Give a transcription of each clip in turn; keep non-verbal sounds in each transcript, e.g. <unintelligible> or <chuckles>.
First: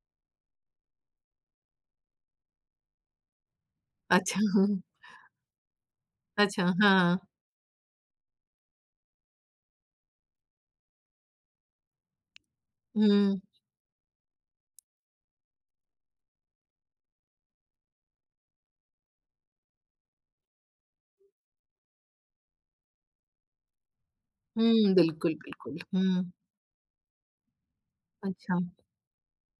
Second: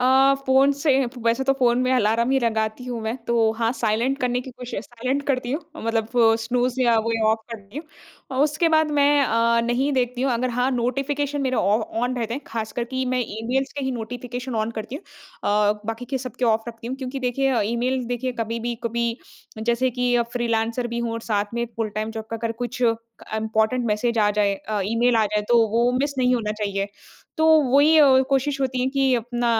अ, phone से वैसे तो फ़ोन में अलार्म ही लगाती हूँ मैं तो हाँ साइलेंट अच्छा, करने की कोशी हाँ। साइलेंट करती हूँ अ, मतलब वो अच्छा, स्नूज़ या वो हाँ। ऑफ़ करती हूँ। उसके बाद मैं अ, नहीं देखती हूँ, अगर हाँ नोटिफ़िकेशन मेरे ऑ ऑन रहते हैं, खासकर कि मैं हुँ। ईमेल्स के ही नोटिफ़िकेशन ऑन करती हूँ अ, बाकी के सब ऑफ़ रखती हूँ। क्योंकि देखिए ईमेल देखिए कभी भी, कभी जैसे कि फ्रीलांसर भी हूँ और साथ में फुल टाइम जॉब का अगर कुछ इम्पोर्टेंट मैसेज आ जाए अ, हुँ, ईमेल आ बिल्कुल, जाए, तो बिल्कुल, वो मिस हुँ। नहीं होना चाहिए। तो वही अ, कोशिश अच्छा। होती है कि अपना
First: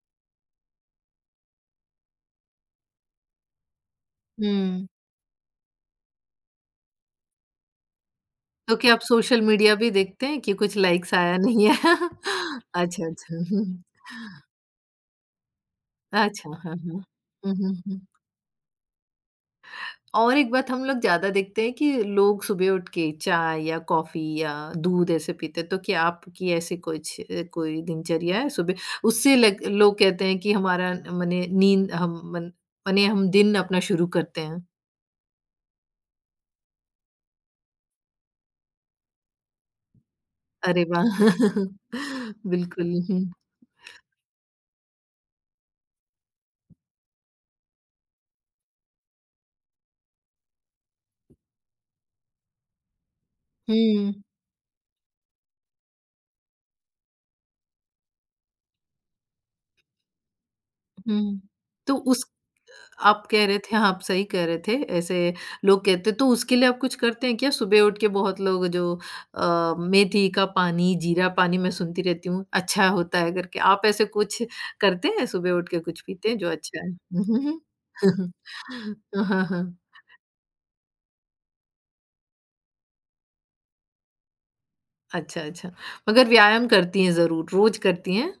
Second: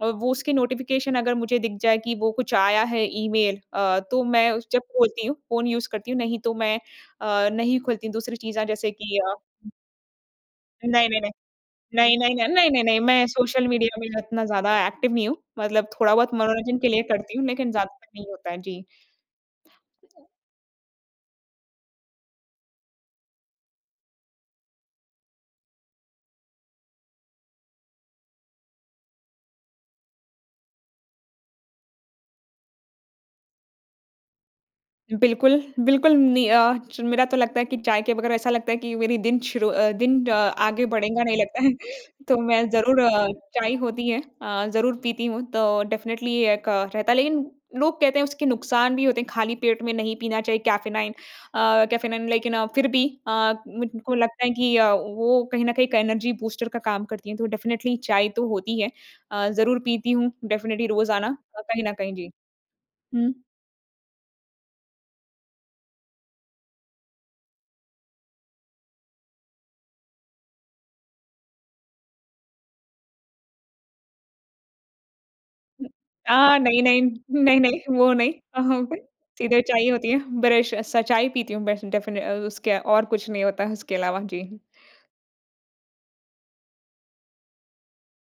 अ, वो उसके नोटिफ़िकेशन अगर मुझे दिख जाए कि वो कुछ आया है ईमेल अ, तो मैं उस जब हुँ। खोलती हूँ, फ़ोन यूज करती हूँ, नहीं तो मैं अ, नहीं खोलती हूँ दूसरी चीज़ें अ, तो जैसे क्या आप कि अ सोशल मीडिया भी देखते हैं, कि कुछ नहीं, लाइक्स नहीं, नहीं। आया, नहीं आया। नहीं, नहीं, न नहीं, नहीं, नहीं अच्छा, मैं अच्छा, सोशल हुँ। मीडिया में इतना ज़्यादा एक्टिव नहीं हूँ। मतलब थोड़ा बहुत अच्छा, हाँ, मनोरंजन के लिए हाँ। करती हूँ हुँ, लेकिन हुँ, हुँ। ज़्यादातर नहीं होता है। जी। और एक बात हम लोग ज़्यादा देखते हैं कि लोग सुबह उठ के चाय या कॉफ़ी या दूध ऐसे पीते हैं, तो क्या आपकी ऐसी कुछ कोई दिनचर्या है? सुबह उससे ल लोग कहते हैं कि हमारा मने नींद हम मन मने हम दिन अपना शुरू करते हैं। बिल्कुल, बिल्कुल नहीं अ, च मेरा तो लगता है कि चाय के बग़ैर ऐसा लगता है कि मेरी दिन शुरू अ, दिन अ, अरे आगे वाह! बढ़ेगा नहीं लगता है। <chuckles> तो मैं बिल्कुल, ज़रूर अ, हुँ। चाय होती है अ, ज़रूर पीती हूँ तो डेफिनिटली एक रहता है लेकिन लोग कहते हैं उसके नुकसान भी होते हैं। खाली पेट में नहीं पीना चाहिए, कैफ़ेनाइन अ, कैफ़ेनाइन लेकिन फिर भी अ, मुझको हुँ। लगता है कि अ, वो कहीं न कहीं एक एनर्जी बूस्टर का काम करती है। तो डेफिनिटली चाय तो होती है अ, ज़रूर पीती हूँ डेफिनिटली रोज़ाना हुँ, अ, कहीं न तो कहीं उस जी। अ, आप हुँ। कह रहे थे, आप सही कह रहे थे, ऐसे लोग कहते हैं तो उसके लिए आप कुछ करते हैं क्या? सुबह उठ के बहुत लोग जो अ, मेथी का पानी, जीरा पानी मैं सुनती रहती हूँ, अच्छा होता है करके आप ऐसे कुछ करते हैं सुबह उठ के हुँ कुछ पीते हैं जो अ, नहीं, अच्छा है? नहीं, हुँ, हुँ, नहीं, हुँ। नहीं वो नहीं <chuckles> <unintelligible> अ, हाँ, सीधे हाँ। चाय होती है, ब्रश स चाय पीती हूँ ब डेफिनिटली अ, उसके और कुछ नहीं होता है उसके अलावा। जी। अच्छा, अच्छा। मगर व्यायाम करती है ज़रूर, रोज़ करती हैं।